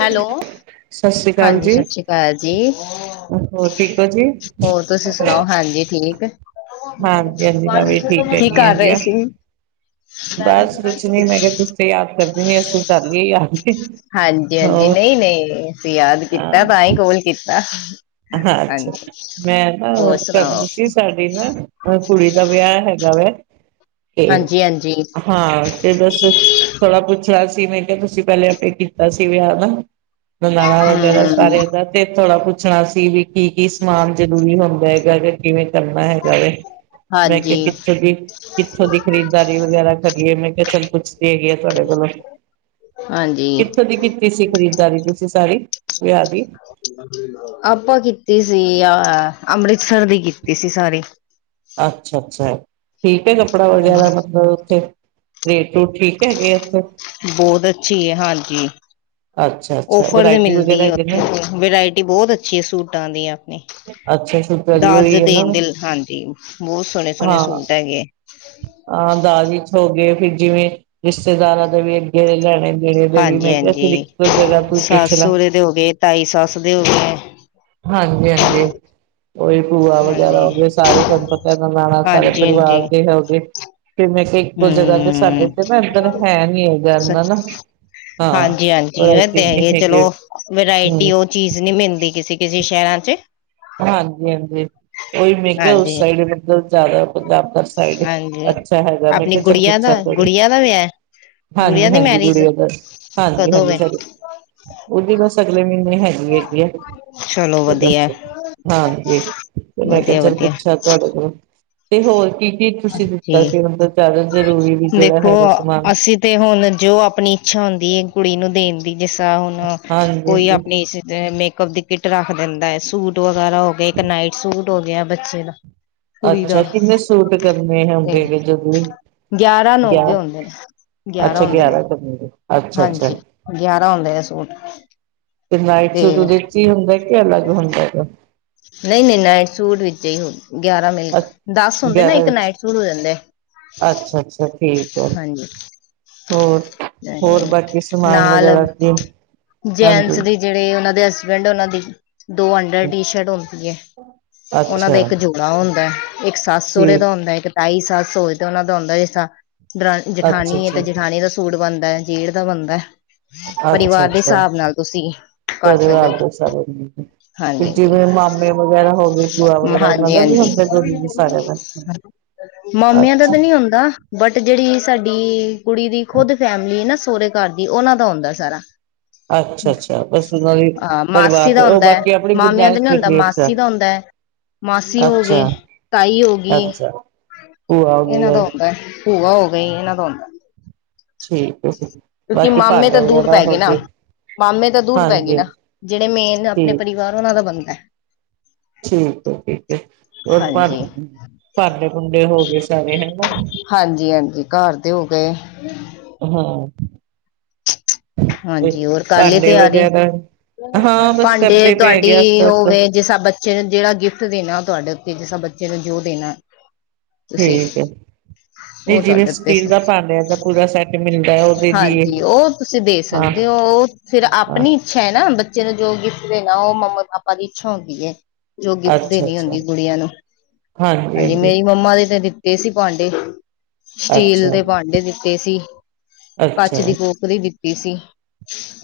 Hello, ਸਤਿ ਸ੍ਰੀ ਅਕਾਲ ਹਾਂਜੀ ਜੀ, ਸਤਿ ਸ੍ਰੀ ਅਕਾਲ ਜੀ। ਹੋਰ ਠੀਕ ਹੋ ਜੀ? ਹੋਰ ਤੁਸੀਂ ਸੁਨਾਓ ਹਾਂਜੀ ਠੀਕ। ਹਾਂਜੀ ਹਾਂਜੀ ਮੈਂ ਵੀ ਠੀਕ ਕੀ ਹੈਗੀ ਕਰ ਹੈਗੀ ਰੇ ਆ। ਸੀ? ਬਸ ਕੁਛ ਨੀ ਮੈਂ ਕਯਾ ਤੁਸੀ ਤੇ ਯਾਦ ਕਰਦੇ ਨੀ ਅਸੀਂ ਕਰ ਲਈਏ ਯਾਦ। ਹਾਂਜੀ ਹਾਂਜੀ ਹੋਰ ਨਈ-ਨਈ, ਅਸੀਂ ਯਾਦ ਕੀਤਾ ਹਾਂ ਤਾਂ ਈ ਕੋਲ ਕੀਤਾ। ਹਾਂ ਅੱਛਾ। ਹਾਂਜੀ ਮੈਂ ਨਾ ਹੋਰ ਸੁਣਾਓ ਕਰਨੀ ਸੀ ਸਾਡੀ ਨਾ ਕੁੜੀ ਦਾ ਵਿਆਹ ਹੈਗਾ ਵੈ। ਹਾਂਜੀ-ਹਾਂਜੀ। ਹਾਂ ਤੇ ਬੱਸ ਥੋੜ੍ਹਾ ਪੁੱਛਣਾ ਸੀ ਮੈਂ ਕਯਾ ਤੁਸੀਂ ਪਹਿਲੇ ਆਪੇ ਕੀਤਾ ਸੀ ਵਿਆਹ ਨਾ। ਬੁਲਾਣਾ ਵਗੈਰਾ ਹਮ ਸਾਰਿਆਂ ਦਾ। ਤੇ ਥੋੜ੍ਹਾ ਪੁੱਛਣਾ ਸੀ ਵੀ ਕੀ ਕੀ ਸਮਾਨ ਜਰੂਰੀ ਹੁੰਦਾ ਹੈਗਾ ਕਿ ਕਿਵੇਂ ਕਰਨਾ ਹੈਗਾ ਵੇ। ਮੈਂ ਕਯਾ ਹਾਂਜੀ ਕਿਥੋਂ ਦੀ ਕਿੱਥੋਂ ਦੀ ਖਰੀਦਦਾਰੀ ਵਗੈਰਾ ਕਰੀਏ ਮੈਂ ਕਯਾ ਚੱਲ ਪੁੱਛਦੀ ਹੈਗੀ ਆ ਤੁਹਾਡੇ ਕੋਲੋਂ। ਹਾਂਜੀ। ਕਿ ਸੀ ਖਰੀਦਦਾਰੀ ਤੁਸੀ ਸਾਰੀ ਵਿਆਹ ਦੀ? ਆਪਾਂ ਕੀਤੀ ਸੀ ਆ ਅੰਮ੍ਰਿਤਸਰ ਦੀ ਕੀਤੀ ਸੀ ਸਾਰੀ। ਅੱਛਾ-ਅੱਛਾ ਠੀਕ ਐ ਕੱਪੜਾ ਹਾਂਜੀ, ਵਗੈਰਾ ਮਤਲਬ ਓਥੇ? ਰੇਟ ਰੂਟ ਠੀਕ ਹੈਗੇ ਓਥੇ? ਬੋਤ ਅੱਛੀ ਏ ਹਾਂਜੀ। ਅੱਛਾ ਅੱਛਾ ਓਫਰ ਤੇ ਵਰਾਇਟੀ ਮਿਲਦੀ ਵਗੈਰਾ ਏ ਹੈਗੇ ਓਥੇ ਨੇ ਵਰਾਇਟੀ ਬੋਤ ਅੱਛੀ ਏ ਸੂਟਾਂ ਦੀ ਅਪਨੀ। ਅੱਛਾ ਸੁਤਰੀ ਦਾਜ ਹੋਈ ਹੈ ਨਾ ਦੇਨ ਦੇ, ਹਾਂਜੀ ਬੋਤ ਸੋਣੇ ਸੋਣੇ ਸੂਟ ਹੈਗੇ। ਹਾਂ ਦਾਜ਼ ਵਿੱਚ ਹੋ ਫਿਰ ਜਿਵੇਂ ਰਿਸ਼ਤੇਦਾਰਾਂ ਦੇ ਵੀ ਅੱਗੇ ਲੈਣੇ। ਦੇਣੇ ਦੇ ਵੀ ਹਾਂਜੀ ਮੈਂ ਕਯਾ ਫਿਰ ਹਾਂਜੀ ਇੱਕੋ ਜਗ੍ਹਾ ਤੂ ਪੁੱਛ ਸੱਸ ਲਾਂ। ਸਹੁਰੇ ਦੇ ਹੋ ਗਏ ਤਾਈ ਸੱਸ ਦੇ ਹੋ ਗਏ ਹਾਂਜੀ-ਹਾਂਜੀ, ਓਈ ਭੂਆ ਵਗੈਰਾ ਹਾਂਜੀ ਹੋਗੇ ਸਾਰੇ। ਤੁਆਨੁ ਪਤਾ ਨਣਾਣਾ ਸਾਰੇ ਹਾਂਜੀ ਹਾਂਜੀ ਪਰਵਾਰ ਦੇ ਹੋਗੇ। ਫੇਰ ਮੈਂ ਕਯਾ ਇੱਕੋ ਜਗ੍ਹਾ ਤੇ ਸਾਡੇ ਹਮ ਤੇ ਨਾ ਏਧਰ ਹੈ ਨੀ ਹੈਗਾ ਏਨਾਂ ਨਾ। ਹਾਂਜੀ-ਹਾਂਜੀ ਹਾਂ ਐ ਇੱਥੇ ਤੇ ਨੀ ਹੈਗੇ ਚਲੋ ਹਮ ਵਰਾਇਟੀ ਓ ਚੀਜ਼ ਨੀ ਮਿਲਦੀ ਕਿਸੀ ਕਿਸੀ ਸ਼ਹਿਰਾਂ 'ਚ। ਹਾਂਜੀ ਹਾਂਜੀ ਓਈ ਮੈਂ ਕਯਾ ਉਸ ਹਾਂਜੀ ਸਾਈਡ ਮਤਲਬ ਜਾਦਾ ਪੰਜਾਬ [unintelligible] ਸਾਈਡ ਹਾਂਜੀ ਅੱਛਾ ਹੈਗਾ ਮੈਂ ਆਪਣੀ ਕਯਾ ਚੱਲ ਗੁੜੀਆਂ ਦਾ [unintelligible] ਗੁੜੀਆਂ ਦਾ ਵਿਆਹ ਗੁੜੀਆਂ ਦੀ ਹਾਂਜੀ-ਹਾਂਜੀ ਮੈਰਿਜ [unintelligible] ਕਦੋਂ ਹਾਂਜੀ-ਹਾਂਜੀ ਵੇ ਸਾਡੇ ਉਦੀ ਬਸ ਅਗਲੇ ਮਹੀਨੇ ਹੈਗੀ ਹੈਗੀ ਏ ਚਲੋ ਤੇ ਵਧੀਆ ਬਸ ਹਾਂਜੀ ਤੇ ਮੈਂ ਕਯਾ ਵਧੀਆ ਚੱਲ ਵਧੀਆ ਪੁੱਛਾ ਤੁਹਾਡੇ ਕੋਲੋਂ ਤੇ ਹੋਰ ਕੀ ਕੀ ਤੁਸੀਂ ਦਿੱਤਾ ਜੀ ਸੀ ਮਤਲਬ ਜਾਦਾ ਜ਼ਰੂਰੀ ਵੀ ਜੇੜਾ ਦੇਖੋ ਹੈਗਾ ਸਮਾਨ? ਅਸੀਂ ਤੇ ਹੁਨ ਜੋ ਅਪਨੀ ਇੱਛਾ ਹੁੰਦੀ ਏ ਕੁੜੀ ਨੂੰ ਦੇਨ ਦੀ ਦੀ ਜਿਸ ਤਰ੍ਹਾਂ ਹੁਨ ਕੋਈ ਹਾਂਜੀ-ਹਾਂਜੀ ਅਪਨੀ ਅ ਮੇਕਅਪ ਦੀ ਕਿੱਟ ਰੱਖ ਦੇਂਦਾ ਐ ਸੂਟ ਟ ਵਗੈਰਾ ਹੋ ਗਏ ਇੱਕ ਨਾਈਟ ਸੂਟ ਹੋ ਗਿਆ ਬੱਚੇ ਦਾ। ਕੁੜੀ ਦਾ ਅੱਛਾ ਕਿੰਨੇ ਸੂਟ ਕਰਨੇ ਤੇ ਹੁੰਦੇ ਨੇ ਜਦ ਵੀ ਗਿਆਰਾਂ ਗਿਆ ਨੋਗੇ ਹੁੰਦੇ ਨੇ ਅੱਛਾ ਹੁੰਦੇ ਨੇ ਗਿਆਰਾਂ ਕਰਨੇ ਨੇ ਹਾਂਜੀ ਗਿਆਰਾਂ ਹੁੰਦੇ ਨੇ ਸੂਟ ਤੇ ਨਾਈਟ ਸੂਟ ਉਹਦੇ ਵਿੱਚ ਹੀ ਹੁੰਦਾ ਕਿ ਅਲੱਗ ਹੁੰਦਾ ਹੈ ਨਹੀਂ ਨਹੀਂ ਨਈਟ ਸੂਟ ਵਿੱਚ ਹੀ ਹੁੰਦਾ ਗਿਆਰਾਂ ਮਿਲ ਕੇ ਦਸ ਹੁੰਦੇ ਨਾ ਇੱਕ ਨਾਈਟ ਸ਼ੂਟ ਹੋ ਜਾਂਦਾ ਅੱਛਾ ਅੱਛਾ ਠੀਕ ਹੈ ਹੋਰ ਹੋਰ ਬਾਕੀ ਸਮਾਨ ਨਾਲ ਵਗੈਰਾ ਜਿ ਜੈਂਟਸ ਹਾਂਜੀ ਦੇ ਜਿਹੜੇ ਉਹਨਾਂ ਦੇ ਹਸਬੈਂਡ ਉਹਨਾਂ ਦੀ ਦੋ ਅੰਡਰ ਟੀ ਸ਼ਰਟ ਹੁੰਦੀ ਹੈ ਉਹਨਾਂ ਅੱਛਾ ਦਾ ਇੱਕ ਜੋ ਉਹ ਹੁੰਦਾ ਇੱਕ ਸੱਸ ਸਹਰੇ ਠੀਕ ਦਾ ਹੁੰਦਾ ਇੱਕ ਤਾਈ ਸੱਸ ਹੋਵੇ ਤੇ ਉਹਨਾ ਦਾ ਹੁੰਦਾ ਜ ਜ ਜਠਾਨੀ ਹੈ ਅੱਛਾ-ਅੱਛਾ, ਤੇ ਜਠਾਨੀ ਦਾ ਸੂਟ ਬਣਦਾ ਹੈ ਜੇਠ ਦਾ ਬਣਦਾ ਪਰਿਵਾਰ ਦੇ ਅੱਛਾ-ਅੱਛਾ ਹਿਸਾਬ ਨਾਲ ਤੁਸੀਂ ਕਰ ਸਕਦੇ ਹੋ ਪਰਿਵਾਰ ਦੇ ਸਾਰੇ ਹਾਂਜੀ ਹਾਂਜੀ ਜਿਵੇਂ ਮਾਮੇ ਵਗੈਰਾ ਹੋ ਗਏ ਭੂਆ ਵਗੈਰਾ ਉਹਨਾਂ ਹਾਂਜੀ ਦਾ ਵੀ ਹੁੰਦਾ ਜ਼ਰੂਰੀ ਸਾਰਿਆਂ ਹਾਂਜੀ ਦਾ ਮਾਮਿਆਂ ਦਾ ਅੱਛਾ। ਤਾਂ ਨੀ ਹੁੰਦਾ ਬਟ ਜਿਹੜੀ ਸਾਡੀ ਕੁੜੀ ਦੀ ਖੁਦ ਫੈਮਿਲੀ ਨਾ ਸਹੁਰੇ ਘਰ ਦੀ ਉਹਨਾਂ ਦਾ ਹੁੰਦਾ ਸਾਰਾ ਅੱਛਾ ਅੱਛਾ ਬਸ ਉਹਨਾਂ ਦੀ ਹਾਂ ਮਾਸੀ ਪਰਿਵਾਰ ਦੇ ਦਾ ਉਹ ਹੁੰਦਾ ਹੈ ਬਾਕੀ ਆਪਣੀ ਮਾਮਿਆਂ ਦਾ ਗੁਜਾਇਸ਼ ਨੀ ਹੁੰਦਾ ਮਾਸੀ ਦਾ ਹੁੰਦਾ ਹੈ ਮਾਸੀ ਹੋ ਗਏ ਅੱਛਾ, ਤਾਈ ਹੋ ਗਈ ਅੱਛਾ ਭੂਆ ਹੋ ਇਹਨਾਂ ਦਾ ਜਾਏ ਹੁੰਦਾ ਭੂਆ ਹੋ ਗਈ ਇਹਨਾਂ ਦਾ ਹੁੰਦਾ ਠੀਕ ਹੈ ਕਿਉਂਕਿ ਬਾਕੀ ਮਾਮੇ ਭਾਂਡੇ ਤਾਂ ਦੂਰ ਵਗੈਰਾ ਪੈ ਹੋ ਨਾ ਗਏ ਮਾਮੇ ਤਾਂ ਦੂਰ ਪੈ ਗਏ ਹਾਂਜੀ ਨਾ ਜਿਹੜੇ ਮੇਨ ਆਪਣੇ ਠੀਕ ਪਰਿਵਾਰ ਉਹਨਾਂ ਦਾ ਬਣਦਾ ਹੈ ਠੀਕ ਹੈ ਠੀਕ ਹੈ ਹੋਰ ਹਾਂਜੀ ਭ ਭਾਂਡੇ ਭੁੰਡੇ ਹੋ ਗਏ ਸਾਰੇ ਹਨਾ ਹਾਂਜੀ ਹਾਂਜੀ ਘਰ ਦੇ ਹੋ ਗਏ ਹਮ ਹਾਂਜੀ ਹੋਰ ਕੱਲ ਲਈ ਭਾਂਡੇ ਤਿਆਰੀ ਵਗੈਰਾ ਹਾਂ ਬਸ ਭਾਂਡੇ ਕਰਦੇ ਪਏ ਤੁਹਾਡੀ ਹੈਗੇ ਆਸਤੇ ਉਹ ਆਸਤੇ ਵੇ ਜਿਸ ਸ ਬੱਚੇ ਨੂੰ ਜਿਹੜਾ ਗਿਫਟ ਦੇਣਾ ਤੁਹਾਡੇ ਉੱਤੇ ਜਿਸ ਸਾਂ ਬੱਚੇ ਨੂੰ ਜੋ ਦੇਣਾ ਤੁਸੀਂ ਠੀਕ ਹੈ ਨਹੀਂ ਉਹ ਜਿਵੇਂ ਤੁਹਾਡੇ ਉੱਤੇ ਸਟੀਲ ਦਾ ਭਾਂਡਿਆ ਦਾ ਪੂਰਾ ਸੈੱਟ ਮਿਲਦਾ ਉਹ ਦੇਦੀਏ ਤੁਸੀ ਦੇ ਸਕਦੇ ਹੋ ਫਿਰ ਹਾਂ ਆਪਣੀ ਇੱਛਾ ਹੈ ਨਾ ਬੱਚੇ ਨੂੰ ਜੋ ਗਿਫਟ ਦੇਣਾ ਉਹ ਮੰਮਾ ਪਾਪਾ ਦੀ ਇੱਛਾ ਹੁੰਦੀ ਏ। ਜੋ ਗਿਫਟ ਅੱਛਾ ਦੇਣੀ ਅੱਛਾ ਹੁੰਦੀ ਕੁੜੀਆਂ ਨੂੰ ਹਾਂਜੀ ਨਈ ਮੰਮਾ ਦੇ ਤੇ ਦਿੱਤੇ ਸੀ ਭਾਂਡੇ ਸਟੀਲ ਅੱਛਾ ਦੇ ਭਾਂਡੇ ਦਿੱਤੇ ਸੀ ਕੱਚ ਅੱਛਾ ਦੀ ਬੋ ਵੀ ਦਿੱਤੀ ਸੀ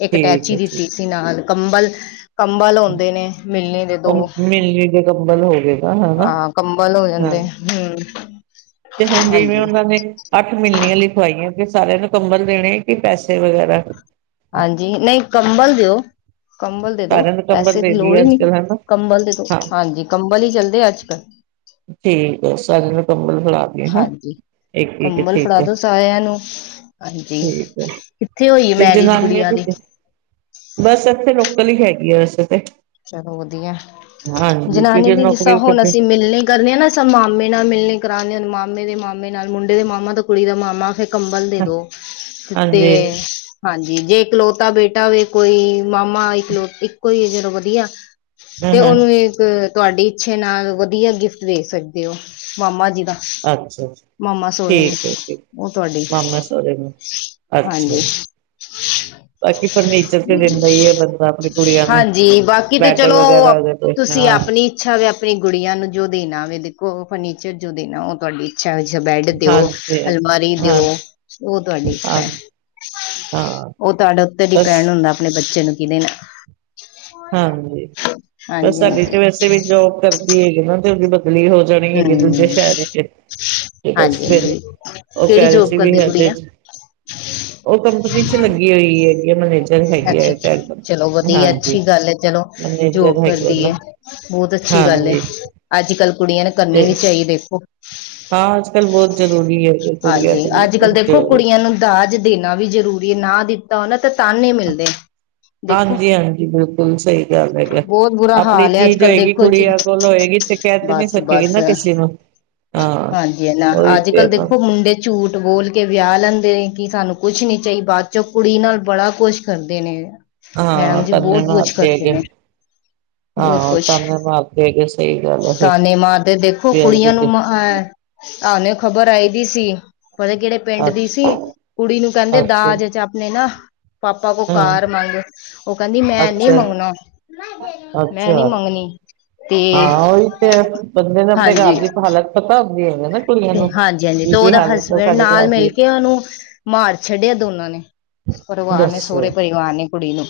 ਇੱਕ ਠੀਕ ਟੈਚੀ ਹੈ ਠੀਕ ਦਿੱਤੀ ਸੀ ਨਾਲ ਕੰਬਲ ਕੰਬਲ ਹੈ, ਹੁੰਦੇ ਨੇ ਮਿਲਣੀ ਦੇ ਦੋ ਉਹ ਮਿਲਣੀ ਦੇ ਕੰਬਲ ਹੋ ਗਏ ਨਾ ਹਨਾ ਹਾਂ ਕੰਬਲ ਹੋ ਹਾਂ ਜਾਂਦੇ ਹਮ ਤੇ ਹੁਣ ਜਿਵੇਂ ਹਾਂਜੀ ਉਹਨਾਂ ਨੇ ਅੱਠ ਮਿਲਣੀਆਂ ਲਿਖਵਾਈਆਂ ਕਿ ਸਾਰਿਆਂ ਨੂੰ ਕੰਬਲ ਦੇਣੇ ਕਿ ਪੈਸੇ ਵਗੈਰਾ ਹਾਂਜੀ ਨਹੀਂ ਕੰਬਲ ਦਿਓ ਕੰਬਲ ਦੇ ਦੋ ਸਾਰਿਆਂ ਨੂੰ ਕੰਬਲ ਪੈਸੇ ਦੀ ਦੇ ਲੋੜ ਦੀਏ ਹੀ ਅੱਜ ਨਹੀਂ ਕੱਲ ਹਨਾ ਕੰਬਲ ਦੇ ਦੋ ਹਾਂ ਹਾਂਜੀ ਕੰਬਲ ਹੀ ਚੱਲਦੇ ਆ ਅੱਜ ਕੱਲ੍ਹ ਠੀਕ ਏ ਸਾਰਿਆਂ ਨੂੰ ਕੰਬਲ ਫੜਾ ਦੀਏ ਹਾਂ ਹਾਂਜੀ ਇੱਕ ਇੱਕ ਕੰਬਲ ਠੀਕ ਫੜਾ ਹੈ ਦੋ ਸਾਰਿਆਂ ਨੂੰ ਹਾਂਜੀ ਠੀਕ ਹੈ ਕਿੱਥੇ ਹੋਈ ਤੇ ਮੈਰਿਜ ਜਨਾਨੀਆਂ ਗੁੜੀਆ ਦੀ ਬਸ ਇੱਥੇ ਲੋਕਲ ਹੀ ਹੈਗੀ ਆ ਵੈਸੇ ਤੇ ਚਲੋ ਵਧੀਆ ਹਾਂਜੀ ਜਨਾਨੀਆਂ ਕਿਉਂਕਿ ਦੀ ਜਿਸ ਤਰ੍ਹਾਂ ਨੌਕਰੀ ਹੁਣ ਕਰਦੇ ਅਸੀਂ ਮਿਲਣੀ ਕਰਨ ਆ ਨਾ ਸ ਮਾਮੇ ਨਾਲ ਮਿਲਣੀ ਕਰਾਉਂਦੇ ਮਾਮੇ ਦੇ ਮਾਮੇ ਨਾਲ ਮੁੰਡੇ ਦੇ ਮਾਮਾ ਤਾਂ ਕੁੜੀ ਦਾ ਮਾਮਾ ਫ ਕੰਬਲ ਦੇ ਦੋ ਤੇ ਹਾਂਜੀ ਹਾਂਜੀ ਜੇ ਇਕਲੋਤਾ ਬੇਟਾ ਹੋਵੇ ਕੋਈ ਮਾਮਾ ਇੱਕ ਲੋ ਇੱਕੋ ਹੀ ਜਦੋਂ ਵਧੀਆ ਹੂੰ ਤੇ ਹੂੰ ਉਹਨੂੰ ਤੁਹਾਡੀ ਇੱਛੇ ਨਾਲ ਵਧੀਆ ਗਿਫਟ ਦੇ ਸਕਦੇ ਹੋ ਮਾਮਾ ਜੀ ਦਾ ਅੱਛਾ ਮਾਮਾ ਸੋਹਰੇ ਨੂੰ ਠੀਕ ਹੈ ਠੀਕ ਉਹ ਤੁਹਾਡੀ ਮਾਮਾ ਸਰੇ ਅੱਛਾ ਹਾਂਜੀ ਜ ਬਾਕੀ ਫਰਨੀਚਰ ਤੇ ਦਿੰਦਾ ਈ ਐ ਬੰਦਾ ਆਪਣੀ ਕੁੜੀਆਂ ਨੂੰ ਹਾਂਜੀ ਬਾਕੀ ਤੇ ਬੈਡ ਚਲੋ ਉਹ ਵਗੈਰਾ ਉਹਦੇ ਤੇ ਤੁਸੀਂ ਹਾਂ ਆਪਣੀ ਇੱਛਾ ਵਵੇ ਆਪਣੀ ਗੁੜੀਆਂ ਨੂੰ ਜੋ ਦੇਣਾ ਵਵੇ ਦੇਖੋ ਉਹ ਫਰਨੀਚਰ ਜੋ ਦੇਣਾ ਉਹ ਤੁਹਾਡੀ ਅੱਛਾ ਅਛ ਬੈਡ ਦਿਓ ਹਾਂਜੀ ਅਲਮਾਰੀ ਦਿਓ ਹਾਂ ਉਹ ਤੁਹਾਡੀ ਇੱਛਾ ਹਾਂ ਐ ਹਾਂ ਉਹ ਤੁਹਾਡਾ ਉੱਤਰ ਹੀ ਬਸ ਪੈਣ ਹੁੰਦਾ ਆਪਣੇ ਬੱਚੇ ਨੂੰ ਕਿਹਦੇ ਨਾਲ ਹਾਂਜੀ ਬਸ ਹਾਂਜੀ ਸਾਡੇ ਤੇ ਹਾਂਜੀ ਵੈਸੇ ਵੀ ਜੋਬ ਕਰਦੀ ਹੈਗੀ ਨਾ ਤੇ ਉਹਦੀ ਬਦਲੀ ਹੋ ਜਾਣੀ ਹੈਗੀ ਦੂਜੇ ਹਮ ਸ਼ਹਿਰ ਚ ਤੇ ਬਸ ਹਾਂਜੀ ਫਿਰ ਹਾਂਜੀ ਉਹ ਕਿਹੜੀ ਕਹਿ ਰਹੇ ਜੋਬ ਸੀ ਵੀ ਕਰਦੇ ਇਹਦੇ ਗੁੜੀਆ ਚ?? ਉਹ ਕੰਪਨੀ ਚ ਲੱਗੀ ਹੋਈ ਹੈਗੀ [unintelligible] ਹੈ ਅੱਛਾ ਅੱਛਾ ਟੈਕ ਚਲੋ ਵਧੀਆ ਹਾਂਜੀ ਅੱਛੀ ਗੱਲ ਏ ਚਲੋ ਮੈਨੇਜਰ ਜੋਬ ਹੈਗੇ ਕਰਦੀ ਐ ਨਾ ਬਹੁਤ ਅੱਛੀ ਗੱਲ ਏ ਹਾਂਜੀ ਅੱਜ ਕੱਲ ਕੁੜੀਆਂ ਨੂੰ ਤੇ ਕਰਨੀ ਵੀ ਚਾਹੀਦੀ ਦੇਖੋ ਹਾਂ ਅੱਜ ਕੱਲ੍ਹ ਬਹੁਤ ਜ਼ਰੂਰੀ ਐ ਹਾਂਜੀ ਅੱਜ ਕੱਲ ਦੇਖੋ ਕੁੜੀਆਂ ਨੂੰ ਦਾਜ ਦੇਣਾ ਵੀ ਜ਼ਰੂਰੀ ਹੈ ਨਾ ਦੀ ਤਾਂ ਉਹਨਾਂ ਤੇ ਤਨ ਹੀ ਮਿਲਦੇ ਦੇਖੋ ਹਾਂਜੀ ਹਾਂਜੀ ਬਿਲਕੁਲ ਸਹੀ ਗੱਲ ਹੈਗਾ ਬਹੁਤ ਬੁਰਾ ਆਪਣੀ ਹਾਲ ਹੈ ਅੱਜ ਚੀਜ਼ ਕੱਲ ਹੋਏਗੀ ਦੇਖੋ ਜੀ ਕੁੜੀਆਂ ਕੋਲ ਹੋਏਗੀ ਤੇ ਕਹਿ ਤੇ ਨੀ ਬਸ ਸਕੇਗੀ ਬਸ ਨਾ ਕਿਸੇ ਨੂੰ ਹਾਂ ਹਾਂਜੀ ਨਾ ਉਹੀ ਅੱਜ ਤੇ ਹੈ ਕੱਲ ਨਾਂ ਦੇਖੋ ਮੁੰਡੇ ਝੂਠ ਬੋਲ ਕੇ ਵਿਆਹ ਲੈਂਦੇ ਨੇ ਕਿ ਸਾਨੂੰ ਕੁੱਛ ਨੀ ਚਾਹੀਦਾ ਬਾਅਦ ਚੋਂ ਕੁੜੀ ਨਾਲ ਬੜਾ ਕੁੱਛ ਕਰਦੇ ਨੇ ਹਾਂ ਮੈਡਮ ਜੀ ਤਾਨੇ ਬਹੁਤ ਕੁੱਛ ਮਾਰਦੇ ਕਰਦੇ ਹੈਗੇ ਨੇ ਬਹੁਤ ਹਾਂ ਕੁੱਛ ਤਾਨੇ ਮਾਰਦੇ ਹੈਗੇ ਸਹੀ ਗੱਲ ਹੈ ਤਾਨੇ ਮਾਰਦੇ ਦੇਖੋ ਫਿਰ ਕੁੜੀਆਂ ਨੂੰ ਫਿਰ ਆਨੇ ਖਬਰ ਆਈ ਦੀ ਸੀ ਪਤਾ ਨੀ ਕਿਹੜੇ ਪਿੰਡ ਦੀ ਅੱਛਾ ਸੀ ਕੁੜੀ ਨੂੰ ਕਹਿੰਦੇ ਅੱਛਾ ਦਾਜ ਚ ਆਪਣੇ ਨਾ ਪਾਪਾ ਕੋਲ ਹਮ ਕਾਰ ਮੰਗ ਉਹ ਕਹਿੰਦੀ ਮੈਂ ਨਹੀਂ ਅੱਛਾ ਮੰਗਣਾ ਮੈਂ ਨਹੀਂ ਅੱਛਾ ਮੰਗਣੀ ਤੇ ਹਾਂ ਉਹੀ ਤੇ ਬੰਦੇ ਨੂੰ ਆਪਣੇ ਘਰ ਹਾਂਜੀ ਦੀ ਹਾਲਤ ਪਤਾ ਹੁੰਦੀ ਹੈ ਨਾ ਕੁੜੀਆਂ ਤੇ ਨੂੰ ਹਾਂਜੀ ਹਾਂਜੀ ਕੀ ਤੇ ਕੀ ਉਹਦਾ ਹਾਲਤ ਹੈ ਹਸਬੈਂਡ ਸਾਡੇ ਨਾਲ ਘਰ ਮਿਲ ਦੀ ਕੇ ਉਹਨੂੰ ਮਾਰ ਛੱਡਿਆ ਦੋਨਾਂ ਨੇ ਪਰਿਵਾਰ ਨੇ ਦੱਸੋ ਸੋਹੁਰੇ ਪਰਿਵਾਰ ਨੇ ਕੁੜੀ ਨੂੰ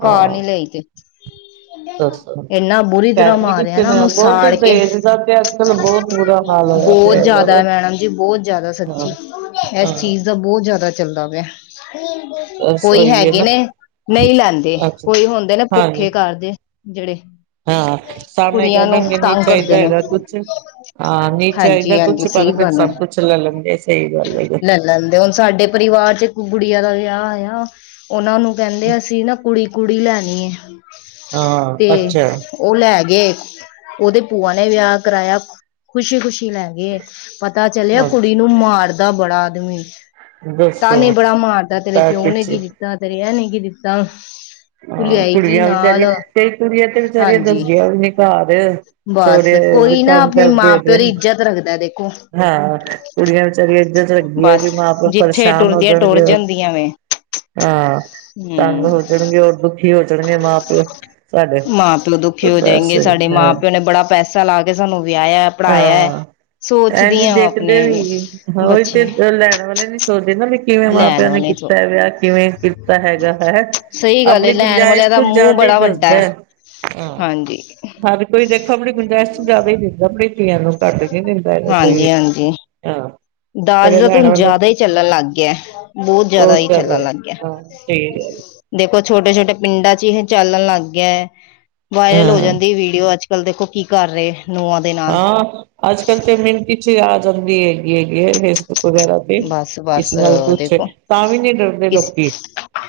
ਕਾਰ ਹਾਂ ਨੀ ਲਈ ਤੇ ਇਨਾ ਬੁਰੀ ਤਰ੍ਹਾਂ [unintelligible] ਮਾਰਿਆ ਤੇ ਨਾ ਨੇ ਉਹਨੂੰ ਬਹੁਤ ਸਾੜ ਕੇ ਦਾਜ ਦਾ ਤੇ ਅੱਜਕੱਲ੍ਹ ਬਹੁਤ ਬੁਰਾ ਹਾਲ ਹੋਇਆ ਬਹੁਤ ਪਿਆ ਹੈਗਾ ਵੇ ਜਿਆਦਾ ਮੈਡਮ ਜੀ ਬਹੁਤ ਜਿਆਦਾ ਹਾਂ ਸੱਚੀ ਇਸ ਹਾਂ ਚੀਜ਼ ਬਹੁਤ ਜ਼ਿਆਦਾ ਚੱਲਦਾ ਪਿਆ ਬਸ ਕੋਈ ਉਹੀ ਹੈ ਹੈਗੇ ਨਾ ਨੇ ਨਹੀਂ ਲੈਂਦੇ ਅੱਛਾ ਕੋਈ ਹੁੰਦੇ ਨਾ ਹਾਂਜੀ ਭੁੱਖੇ ਘਰ ਦੇ ਜਿਹੜੇ ਹਾਂ ਸਮਣੇ ਕਿਹ ਕੁੜੀਆਂ ਨੂੰ ਦੇਣਗੇ ਨਹੀਂ ਤੰਗ ਚਾਹਿਦਾ ਕਰਦੇ ਨੇ ਹੇਗਾ ਕੁੱਛ ਹਾਂ ਨਹੀਂ ਚਾਹੀਦਾ ਹੇਗਾ ਹਾਂਜੀ ਕੁੱਛ ਹਾਂਜੀ ਸਹੀ ਪਰ ਫੇਰ ਗੱਲ ਹੈ ਸਬ ਕੁੱਛ ਲੈ ਲੈਂਦੇ ਨੇ ਸਹੀ ਗੱਲ ਹੈ ਲੈ ਲੈਂਦੇ ਹੁਣ ਸਾਡੇ ਪਰਿਵਾਰ ਵਿੱਚ ਇੱਕ ਗੁੜੀਆਂ ਦਾ ਵਿਆਹ ਆਇਆ ਉਹਨਾਂ ਨੂੰ ਕਹਿੰਦੇ ਅਸੀ ਨਾ ਕੁੜੀ ਕੁੜੀ ਲੈਣੀ ਹੈ ਤੇ ਹਾਂ ਅੱਛਾ ਉਹ ਲੈ ਗਏ ਉਹਦੇ ਭੂਆ ਨੇ ਵਿਆਹ ਕਰਾਇਆ ਖੁਸ਼ੀ ਖੁਸ਼ੀ ਲੈਗੇ ਪਤਾ ਚੱਲਿਆ ਕੁੜੀ ਨੂੰ ਅੱਛਾ ਮਾਰਦਾ ਬੜਾ ਆਦਮੀ ਦੱਸੋ ਤਾਨੇ ਬੜਾ ਮਾਰਦਾ ਤੇਰੇ ਤਾਂ ਪਿਉ ਨੇ ਕੁਛ ਕੀ ਦਿੱਤਾ ਤੇਰੇ ਇਹ ਨੇ ਕੀ ਦਿੱਤਾ ਤੂੰ ਹਾਂ ਲਿਆਈ ਕੀ ਕੁੜੀਆਂ ਨਾਲ ਵਿਚਾਰੀਆਂ ਕਈ ਕੁੜੀਆਂ ਤੇ ਵਿਚਾਰੀਆਂ ਹਾਂਜੀ ਦੱਸਦੀਆਂ ਵੀ ਨੀ ਭਰਾ ਦੇ ਸੌਰੇ ਵੀ ਤੰਗ ਕਰਦੇ ਹੈਗੇ ਨੇ। ਪਤਾ ਲੱਗਦਾ ਦੇਖੋ। ਹਾਂ ਕੁੜੀਆਂ ਵਿਚਾਰੀਆਂ ਇੱਜਤ ਰੱਖਦੀ ਐ ਬਸ ਵੀ ਮਾਂ-ਪਿਓ ਜਿੱਥੇ ਪਰੇਸ਼ਾਨ ਹੋ ਟੁਰਦੀਆਂ ਟੁਰ ਜਾਨਗੇ। ਜਾਂਦੀਆਂ ਵੇ ਹਾਂ ਤੰਗ ਹਮ ਹੋ ਜਾਨਗੇ ਔਰ ਦੁਖੀ ਹੋ ਜਾਨਗੇ ਮਾਂ ਪਿਓ। ਸਾਡੇ ਮਾਂ ਪਿਓ ਦੁਖੀ ਤੇ ਹੋ ਬਸ ਜਾਏਂਗੇ ਸਾਡੇ ਮਾਂ ਹਾਂ ਓਨਾਂ ਨੇ ਬੜਾ ਪੈਸਾ ਲਾ ਕੇ ਸਾਨੂੰ ਵਿਆਏਐ ਪੜ੍ਹਾਇਐ। ਐ ਨੀ ਦੇਖਦੇ ਵੀ ਹਾਂ ਓਈ ਤੇ ਬੱਚੇ ਲੈਨ ਵਾਲੇ ਨੀ ਸੋਚਦੇ ਨਾ ਵੀ ਕਿਵੇਂ ਮਾਂ ਲੈਣ ਪਿਓ ਨੇ ਵਾਲੇ ਤੋਂ ਕੀਤਾ ਵਿਆਹ ਕਿਵੇਂ ਕੀਤਾ ਹੈਗਾ ਹੈ। ਸਹੀ ਗੱਲ ਏ ਆਪਨੀ ਲੈਣ ਗੁੰਜਾਇਸ਼ ਵਾਲਿਆਂ ਦਾ ਤੋਂ ਮੂੰਹ ਜ਼ਾਦਾ ਈ ਬੜਾ ਵੱਡਾ ਦੱਸਦੈ। ਹੈ ਹਾਂਜੀ। ਹਰ ਕੋਈ ਦੇਖੋ ਆਪਨੀ ਗੁੰਜਾਇਸ਼ ਤੋ ਜ਼ਾਦਾ ਈ ਦਿੰਦਾ ਆਪਨੀ ਧੀਆਂ ਨੂੰ ਘੱਟ ਨੀ ਦਿੰਦਾ ਹੈਗਾ। ਜੀ ਹਾਂਜੀ। ਏਆਂ। ਦਾਜ ਦਾ ਤਾਂ ਹੁਨ ਜਾਦਾ ਈ ਚੱਲਨ ਲੱਗ ਗੇਆ, ਬਹੁ ਜ਼ਾਦਾ ਬਹੁਤ ਈ ਚੱਲਨ ਜ਼ਿਆਦਾ ਲੱਗ ਗੇਆ। ਹਾਂ ਸਹੀ ਗੱਲ ਦੇਖੋ ਛੋਟੇ-ਛੋਟੇ ਪਿੰਡਾਂ ਚ ਈ ਚੱਲਨ ਲੱਗ ਗੇਆ ਐ, ਵਾਇਰਲ ਹੋ ਹਾਂ ਜਾਂਦੀ ਐ ਵੀਡੀਓ ਅੱਜ ਅੱਜ-ਕੱਲ ਦੇਖੋ ਕੀ ਕਰ ਰਏ ਨੂੰਆਂ ਹਾਂ ਅੱਜ-ਕੱਲ ਤੇ ਮਿੰਟ ਵਿਚ ਆ ਜਾਂਦੀ ਹੈਗੀ ਹੈਗੀ ਐ ਫੇਸਬੁੱਕ ਵਗੈਰਾ ਤੇ। ਬਸ ਇਸ ਬਸ ਨਾਲ ਕੁਛ ਦੇਖੋ ਤਾਂ ਵੀ ਨੀ ਡਰਦੇ ਕਿਸ ਲੋਕੀ,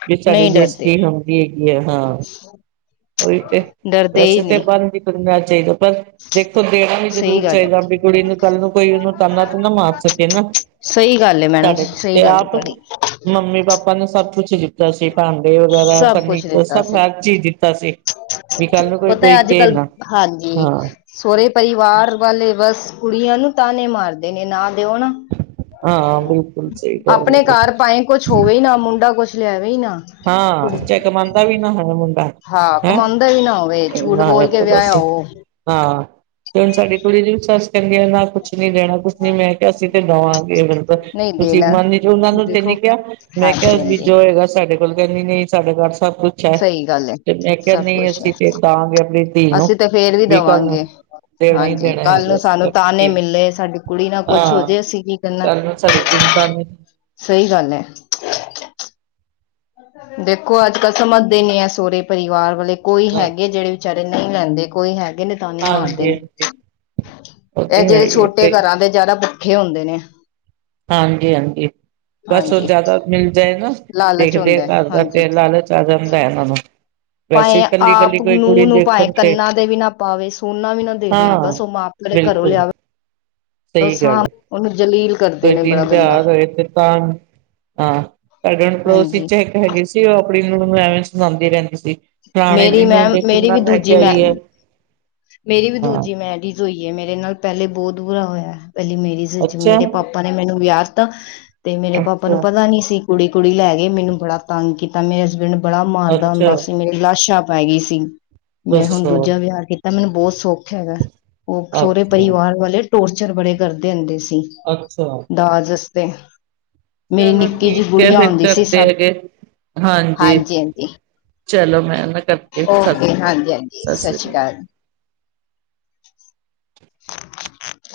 ਵੀ ਸਾਡੀ ਨਹੀਂ ਡਰਦੇ ਬੇਜ਼ਤੀ ਹੋਊ। ਵੀ ਹੈਗੀ ਐ ਹਾਂ। [inaudible] ਓਹੀ ਤੇ, ਡਰਦੇ ਹੀ ਵੈਸੇ ਤੇ ਨਹੀਂ ਬਨ ਵੀ ਬੰਨਨਾ ਚਾਈਦੈ। ਪਰ ਦੇਖੋ ਦੇਨਾ ਈ ਸਹੀ ਜ਼ਰੂਰ ਗੱਲ ਹੈ ਚਾਈਦਾ ਵੀ ਕੁੜੀ ਨੂੰ ਕੱਲ ਨੂੰ ਕੋਈ ਓਨੂੰ ਤਾਨਾ ਤੂੰਨਾ ਮਾਰ ਸਕੇ ਨਾ। ਸਈ ਗੱਲ ਏ ਮੈਡਮ ਸਾਡੇ ਜੀ ਸਈ ਤੇ ਗੱਲ ਏ ਆਪ ਤੁਆਡੀ। ਮੰਮੀ ਪਾਪਾ ਨੂੰ ਸਭ ਕੁਛ ਦਿੱਤਾ ਸੀ ਭਾਂਡੇ ਵਗੈਰਾ ਸਭ ਕੁਛ ਫਰਨੀਚਰ ਦਿੱਤਾ ਸਭ ਸੀ ਹਰ ਚੀਜ਼ ਦਿੱਤੀ ਦਿਤਾ ਸੀ ਵੀ ਕਾਂਲੂੰ ਕੋਈ ਕਏ ਨਾ ਹਾਂ। ਸੋਰੇ ਪਰਿਵਾਰ ਵਾਲੇ ਬਸ ਕੁੜੀਆਂ ਨੂੰ ਤਾਨੇ ਮਾਰਦੇ ਨੇ ਨਾ ਦਿਓ ਨਾ। ਹਾਂ ਬਿਲਕੁਲ ਸਈ ਗੱਲ ਏ ਆਪਣੇ ਘਰ ਤੁਆਡੀ। ਭਾਵੇਂ ਕੁਛ ਹੋਵੇ ਨਾ ਮੁੰਡਾ ਕੁਛ ਲਿਆਵੀ ਨਾ। ਹਾਂ ਕੁੜੀ ਚੈ ਕਮਾਂਦਾ ਵੀ ਨਾ ਹੋਵੇ ਮੁੰਡਾ ਹਾਂ ਹੈਂ ਕਮਾਉਂਦਾ ਵੀ ਨਾ ਹੋਵੇ ਝੂਠ ਨਾ ਐ ਬੋਲ ਕੇ ਤਾਂ ਵਿਆਹਿਆ ਦੱਸ ਉਹ ਹਾਂ ਤੇ ਹੁਨ ਸਾਡੇ ਕੁੜੀ ਦੀ ਸੱਸ ਕੈਂਦੀ ਨਾ ਕੁਛ ਨੀ ਦੇਣਾ ਕੁਛ ਨੀ ਮੈਂ ਕਿਆ ਅਸੀਂ ਤੇ ਦਵਾਂ ਮਤਲਬ ਨਹੀਂ ਤੁਸੀਂ ਦੇਣਾ ਮੰਨ ਵਿਚ ਓਨਾਂ ਨੂੰ ਤੇ ਦੇਖੋ ਨੀ ਕਿਆ ਮੈਂ ਕਿਆ ਹਾਂਜੀ ਵੀ ਹਾਂਜੀ ਜੋ ਹੈਗਾ ਸਾਡੇ ਕੈਂਦੇ ਨਈਂ-ਨਈਂ ਸਾਡੇ ਘਰ ਸਭ ਕੁੱਛ ਐ, ਸਹੀ ਗੱਲ ਹੈ ਤੇ ਮੈਂ ਕਿਆ ਸਭ ਨਈਂ ਕੁਛ ਹੈ ਅਸੀਂ ਤੇ ਦਆਂਗੇ ਆਪਨੀ ਧੀ ਨੂੰ, ਅਸੀਂ ਤਾਂ ਫੇਰ ਵੀ ਬਈ ਕਾਂਲੂੰ ਦੇਵਾਂਗੇ ਦੇਨਾ ਈ ਹਾਂਜੀ ਦੇਨਾ ਕੱਲ ਹੈਗਾ ਨੂੰ ਅਸੀਂ ਤਾਂ ਸਾਨੂੰ ਆਪਨੀ ਤਾਨੇ ਧੀ ਨੂੰ, ਮਿਲੇ ਸਾਡੀ ਕੁੜੀ ਨਾਲ ਕੁਛ ਹੋ ਹਾਂ। ਜੇ ਅਸੀਂ ਕੀ ਕਲ ਨੂੰ ਸਾਡੀ ਧੀ ਨੂੰ ਕਆਂਗੇ ਤੇ ਸਈ ਗੱਲ ਐ। ਦੇਖੋ ਅੱਜ ਕੱਲ ਸਮਝਦੇ ਨੀ ਐ ਸੋਰੇ ਪਰਿਵਾਰ ਵਾਲੇ ਕੋਈ ਹਾਂ ਹੈਗੇ ਵੀ ਜੇੜੇ ਵਿਚਾਰੇ ਨਈ ਲੈਂਦੇ ਕੋਈ ਹੈਗੇ ਨੇ। ਤਾਨੇ ਮਾਰਦੇ ਹਾਂਜੀ ਨੇ ਹਾਂਜੀ ਉਹ ਐ ਤੇ ਹੈ ਜੇੜੇ ਹੀ ਛੋਟੇ ਹੈ ਘਰਾਂ ਦੇ ਜ਼ਾਦਾ ਭੁੱਖੇ ਹੁੰਦੇ ਨੇ। ਹਾਂਜੀ-ਹਾਂਜੀ ਬਸ ਓ ਹਾਂਜੀ ਜ਼ਾਦਾ ਮਿਲ ਜਾਏ ਨਾ ਲਾਲਚ ਦੇਖਦੇ ਹੁੰਦਾ ਹੈ, ਘਰ ਬਾਰ ਹਾਂਜੀ ਫੇਰ ਲਾਲਚ ਆ ਜਾਂਦਾ ਏਨ੍ਹਾਂ ਨੂੰ। ਵੈਸੇ ਭਾਵੇ ਕੱਲੀ ਕੱਲੀ ਆਪ ਕੋਈ ਕੁੜੀ ਨੂੰਹ ਨੂੰ ਪਾਏ ਦੇਖਣ ਤੇ ਕੰਨਾਂ ਦੇ ਵੀ ਨਾ ਪਾਵੇ ਸੋਨਾ ਵੀ ਨਾ ਦੇਵੇ ਹਾਂ ਬਸ ਓ ਮਾਂ ਪ ਮਤਲਬ ਘਰੋਂ ਲਿਆਵੇ। ਸਈ ਗੱਲ ਐ। ਏਨੂੰ ਜਲੀਲ ਕਰਦੇ ਕ ਨੇ ਬੜਾ ਦਿਨ ਗੰਦਾ ਤਿਆਰ ਏ ਇਕ ਤਾਂ। ਹਾਂ ਸਾਡੇ ਪੜੋਸੀ ਹਾਂਜੀ ਚ ਇੱਕ ਹੈਗੀ ਸੀ। ਤੇ ਉਹ ਆਪਣੀ ਨੂੰਮਾਈਸ਼ ਲਾਂਦੀ ਰਹਿੰਦੀ ਸੀ। ਫਲਾਣੇ ਮੇਰੀ ਦੀ ਨੂੰਹ ਮੈਂਮ ਦੇਖ ਮੇਰੀ ਕਿੰਨਾ ਵੀ ਲੈ ਕੇ ਦੂਜੀ ਮੈ, ਆਈ ਹੈ ਮੇਰੀ ਵੀ ਹਾਂ ਦੂਜੀ ਮੈਰਿਜ ਹੋਈ ਏ। ਮੇਰੇ ਨਾਲ ਪਹਿਲੇ ਬਹੁਤ ਬੁਰਾ ਹੋਇਆ। ਪਹਿਲੀ ਮੈਰੀਜ ਜੀ ਜੀ, ਅੱਛਾ ਮੇਰੇ ਪਾਪਾ ਨੇ ਮੈਨੂੰ ਵਿਆਹ ਦਿੱਤਾ, ਤੇ ਮੇਰੇ ਪਾਪਾ ਨੂੰ ਅੱਛਾ ਪਹਿਲਾ ਨੀ ਸੀ। ਕੁੜੀ- ਕੁੜੀ ਲੈ ਗੇ ਮੈਨੂੰ ਬੜਾ ਤੰਗ ਕੀਤਾ ਮੇਰੇ ਹਸਬੈਂਡ ਬੜਾ ਮਾਰਦਾ ਅੱਛਾ ਹੁੰਦਾ ਸੀ। ਮੇਰੀ ਲਾਸ਼ਾਂ ਪੈ ਗਈ ਸੀ। ਮੈਂ ਹੁਣ ਦੱਸੋ ਦੂਜਾ ਵਿਆਹ ਕੀਤਾ। ਮੈਨੂੰ ਬਹੁਤ ਸੌਖੀ ਹੁਣ ਮੈ। ਉਹ ਸੋਹੁਰੇ ਅੱਛਾ ਪਰਿਵਾਰ ਵਾਲੇ ਟੋਚਰ ਬੜੇ ਕਰਦੇ ਹੁੰਦੇ ਸੀ। ਅੱਛਾ। ਦਾਜ ਵਾਸਤੇ। ਮੇਰੀ ਚਲੋ ਨਿੱਕੀ ਜੀ ਠੀਕ ਹੈ ਗੁੜੀਆਂ ਫਿਰ ਹੋਦੀ ਸੀ। ਕਰਦੇ ਸੱਤ ਹੈਗੇ ਹਾਂਜੀ ਹਾਂਜੀ। ਚਲੋ ਮੈਂ ਨਾ ਕਰਕੇ ਸਤਿ ਓਕੇ। ਸ੍ਰੀ ਅਕਾਲ ਹਾਂਜੀ ਹਾਂਜੀ। ਸਤਿ ਸ੍ਰੀ ਸਸ ਸ਼੍ਰੀ ਅਕਾਲ ਕਾਲ। [inaudible]